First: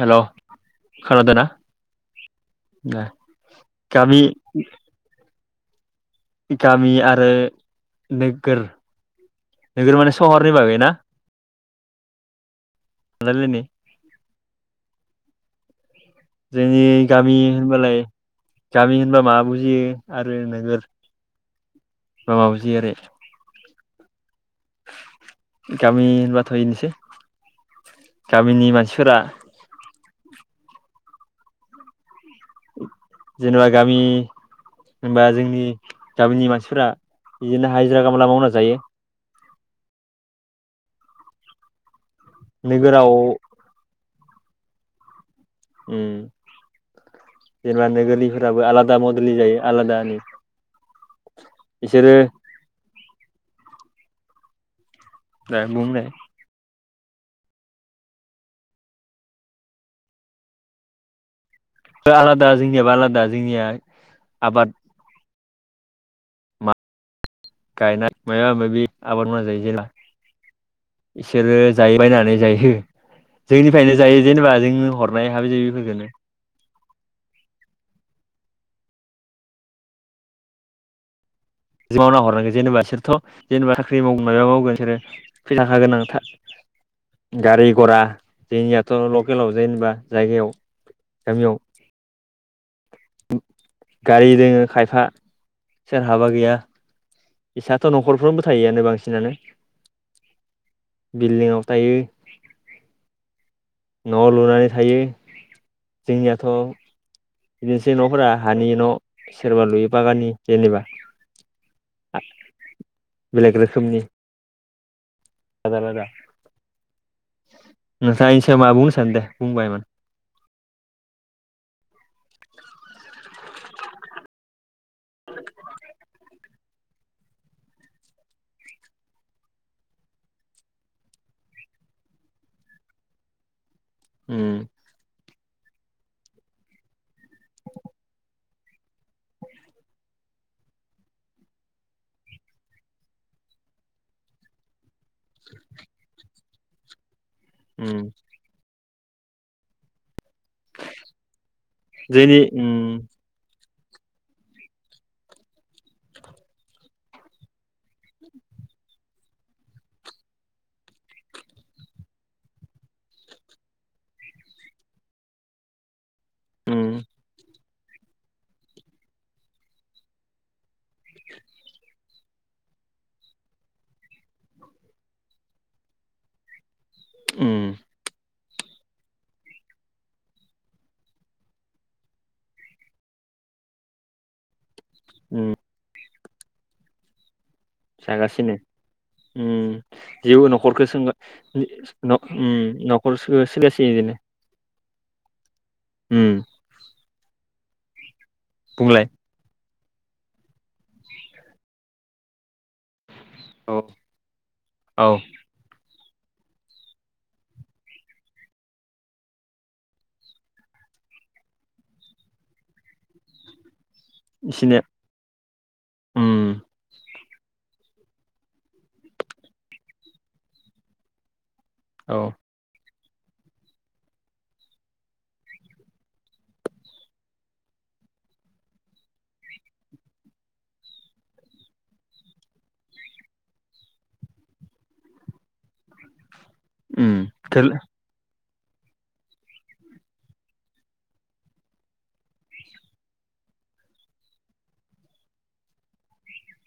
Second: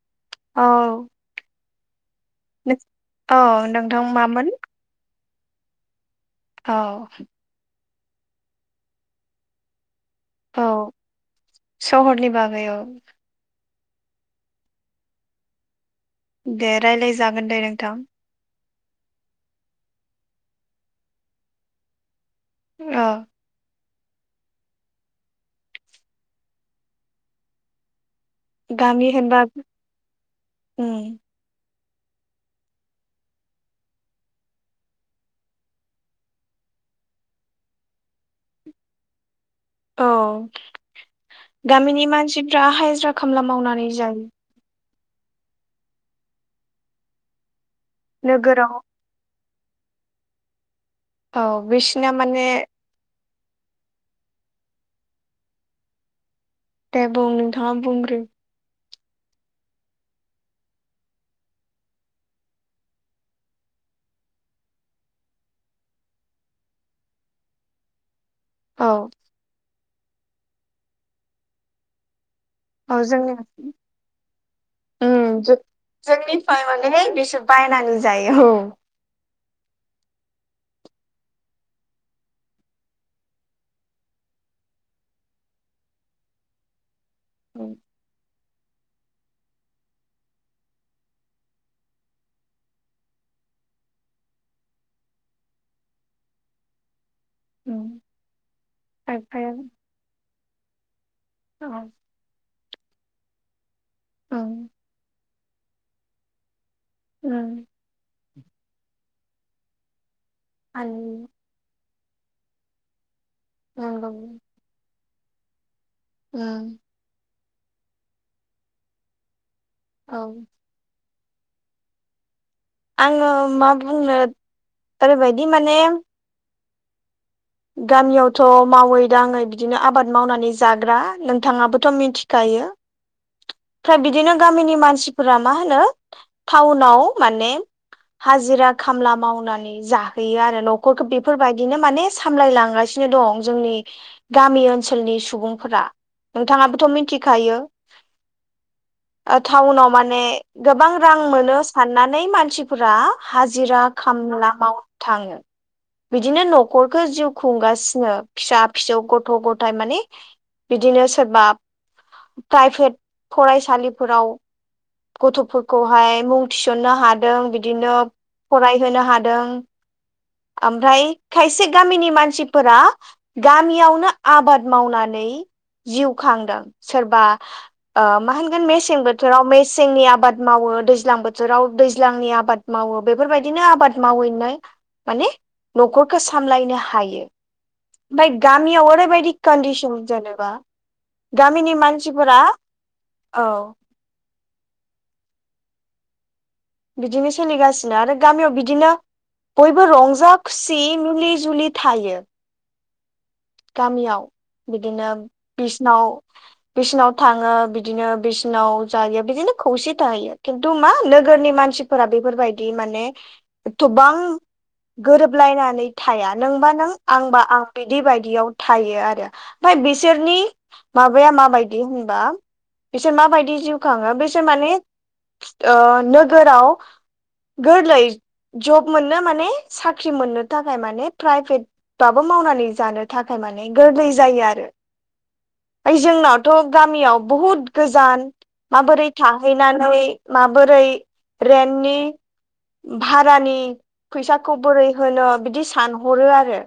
Hello औ खोनादोंना दे औ नोंथां गामि मामोन? औ गामि आरो नोगोर नोगोर माने सहरनि बागै औ ना? सहरनि बागै औ। आरो दे जोंनि गामि रायलायजागोन दे नोंथां होनबालाय गामि होनबा माबा बुजियो आरो नोगोर होनबा मा बुजियो आरो औ गामि बाथा हैनोसै गामिनि मानसिफोरा उ [inaudible] जेनेबा गामि होनबा जोंनि गामिनि मानसिफोरा बिदिनो हाजिरा खामला मावना जायो। औ गामिनि मानसिफ्रा नोगोराव हाजिरा खामला मावनानै जायो। जेनेबा नोगोरलिफोराबो नोगोराव आलादा मडेलनि जायो। आलादानि औ बिसना बिसोरो माने दे गुमनाय दे बुं नोंथाङा बुंग्रो आलादा जोंनियाबो आलादा जोंनिया आबाद मा गायनाय माबा माबि औ आबाद माव जायो जेला इसोरो जायोबायनानै जायो औ जोंनि जोंनिफ्रायनो जायो जेनेबा जोंङ हरनाय हाबि फोरखौनो एनेक बिसोर बायनानै जायो औ। मावना हरनांगोन जेनेबा बिसोरथ जेनेबा साख्रि माव मबा मावगोन बिसोर फैसा थाखा गोनां। गारि गरा जोंनियाथ लकेलाव जेनेबा जायगायाव गामियाव गारि दोङो खायफा सोरहाबा गैया। इसाथ' उम न'खरफ्रनोबो थाहैआनो बांसिनानो खायफाया बिल्डिंआव औ थायो। न'आव लुनानै उम थायो जोंनियाथ' उम बिदिनोसै न'फोरा हानि न' सोरबा लुयो बागाननि जेनेबा आ बेलेग रोखोमनि नांगौ उम नोंसार मा बुंनो सान दे बुंबाय मा औ आंङो मा बुंनो ओरैबायदि माने गामियावथ' मावै दाङै बिदिनो आबाद मावनानै जाग्रा नोंथांङाबोथ' मिथिखायो। [inaudible] ओमफ्राय बिदिनो उम गामिनि मानसिफोरा मा होनो टाउनाव माने हाजिरा खामला मावनानै जाहैयो आरो न'खरखौ बेफोरबायदिनो माने सामलायलांगासिनो दं जोंनि गामि ओनसोलनि सुबुंफोरा। नोंथांङाबोथ' मिथिखायो उम टाउनाव माने गोबां रां मोनो साननानै जोंनि उम मानसिफोरा हाजिरा खला माव थांङो बिदिनो नो न' न'खरखौ जिउ खुंगासिनो फिसा फिसौ गथ' गथाय माने बिदिनो सोरबा प्राइभेट फरायसालिफोराव गथ'फोरखौहाय मुं उम थिसननो हादों बिदिनो फरायहोनो हादों। ओमफ्राय खायसे गामिनि मानसिफोरा गामियावनो आबाद मावनानै जिउ खांदों सोरबा उम मा होन मेसें बोथोराव मेसेंनि आबाद मावो दैज्लां बोथोराव दैज्लांनि आबाद मावो बेफोरबायदि नो आबाद मावैनो माने उम न'खरखौ सामलायनो हायो। [inaudible] ओमफ्राय जागासिनो गामियाव ओरैबायदि उम कन्डिसन जेबो जेनेबा न'खरखौ सों [unintelligible] [unintelligible] गामिनि मानसिफोरा औ बिदिनो सोलिगासिनो आरो गामियाव बिदिनो बुंलाय बयबो रंजा खुसि मुलि जुलि थायो। औ गामियाव औ बिदिनो बिसनाव बिसोरनाव थांङो बिदिनो बिसिनाव जायो बिदिनो खौसे थाहैयो खिन्थु मा नोगोरनि मानसिफोरा बेफोरबायदि माने एथबां इसिनो गोरोबलायनानै थाया उम नोंबा नों आंबा आं बिदि बाय बिदियाव थायो आरो ओमफ्राय बिसोरनि माबाया माबायदि औ होनबा बिसोर माबायदि जिउ खांङो बिसोर माने नोगोराव गोरलै लाय जब मोननो माने साख्रि मोननो थाखाय माने प्राइभेट बाबो मावनानै जानो थाखाय माने गोरलै जायो आरो बा जोंनाव थ' गामियाव उम बहुद थोल गोजान माबोरै थाहैनानै माबोरै रेननि भारानि फैसाखौ बोरै होनो बिदि सानहरो आरो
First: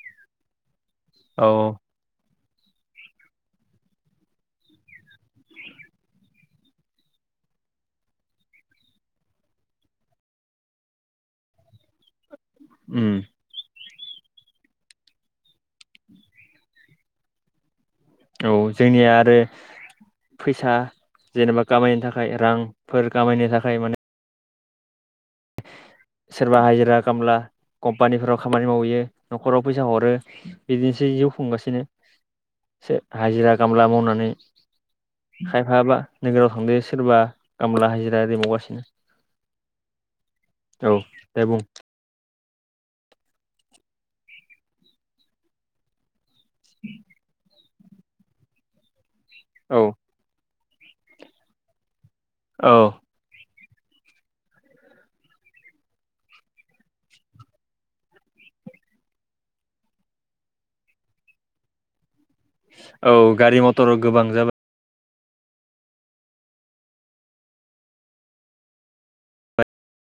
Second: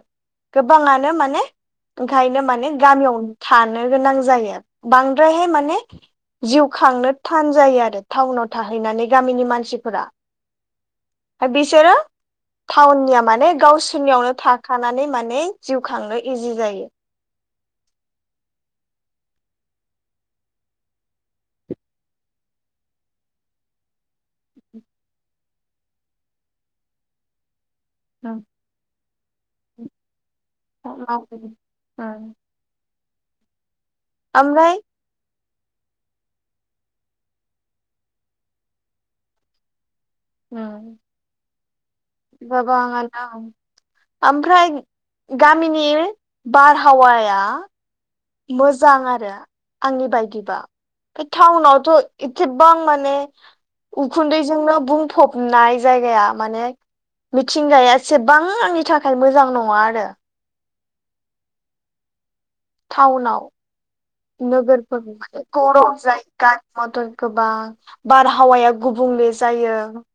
गोबांङानो माने औ ओंखायनो माने माने गामियाव थानो गोनां जायो बांद्रायहाय माने जिउ खांनो थान जायो आरो टाउनाव थाहैनानै गामिनि मानसिफोरा ओ बिसोरो उम टाउननिया माने गावसोरनियावनो थाखानानै माने जिउ खांनो इजि जायो। औ जोंनिया आरो फैसा जेनेबा खामायनो थाखाय रांफोर खामायनो थाखाय माने सोरबा हाजिरा खामला कम्पानिफोराव खामानि मावहैयो न'खराव फैसा हरो बिदिनोसै जिउ खुंगासिनो सो। हाजिरा खामला मावनानै। ओमफ्राय खायफाबा नोगोराव थांदो सोरबा खामला हाजिरा आरोआरि मावगासिनो। [inaudible] औ दे बुं। बाबाङ द ओमफ्राय गामिनि। बारहावाया। मोजां आरो औ आंनि बायदिबा बे टाउनावथ'। एथ'बां माने उखुन्दैजोंनो बुंफबनाय जायगाया माने। मिथिंगाया एसेबां आंनि थाखाय मोजां नङा आरो। औ टाउनाव गारि मथर गोबां नोगोर। गरम जायो गारि मथर गोबां बारहावाया गुबुंले जायो। [inaudible]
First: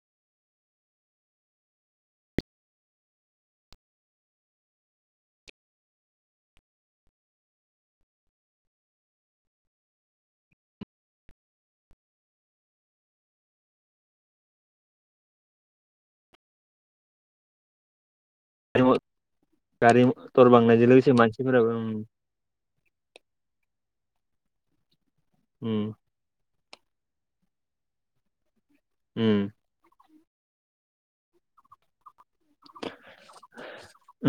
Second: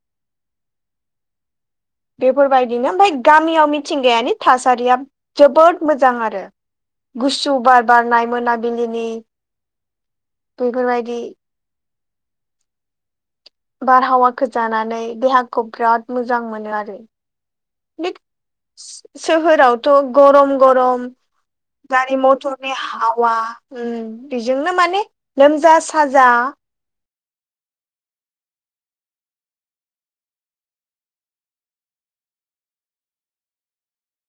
बेफोरबायदिनो ओमफाय गामियामिथिंगायानि थासारिया जोबोद मोजां आरो। गुसु बार बारनाय मोनाबिलिनि बेफोरबायदि। बारहावाखौ जानानै देहाखौ बिराद मोजां मोनो आरो। जाबाय सोहोरावथ' गारि मथर गरम बांनायजों गरम। लोगोसे मानसिफोराबो उम गारि मटरनि हाबा। बेजोंनो माने उम लोमजा साजा। उम।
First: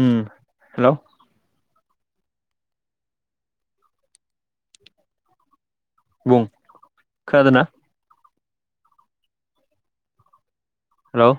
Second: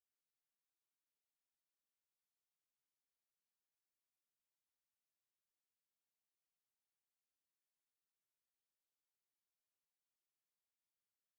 उम हेलौ। बुं खोदोंना। हेलौ।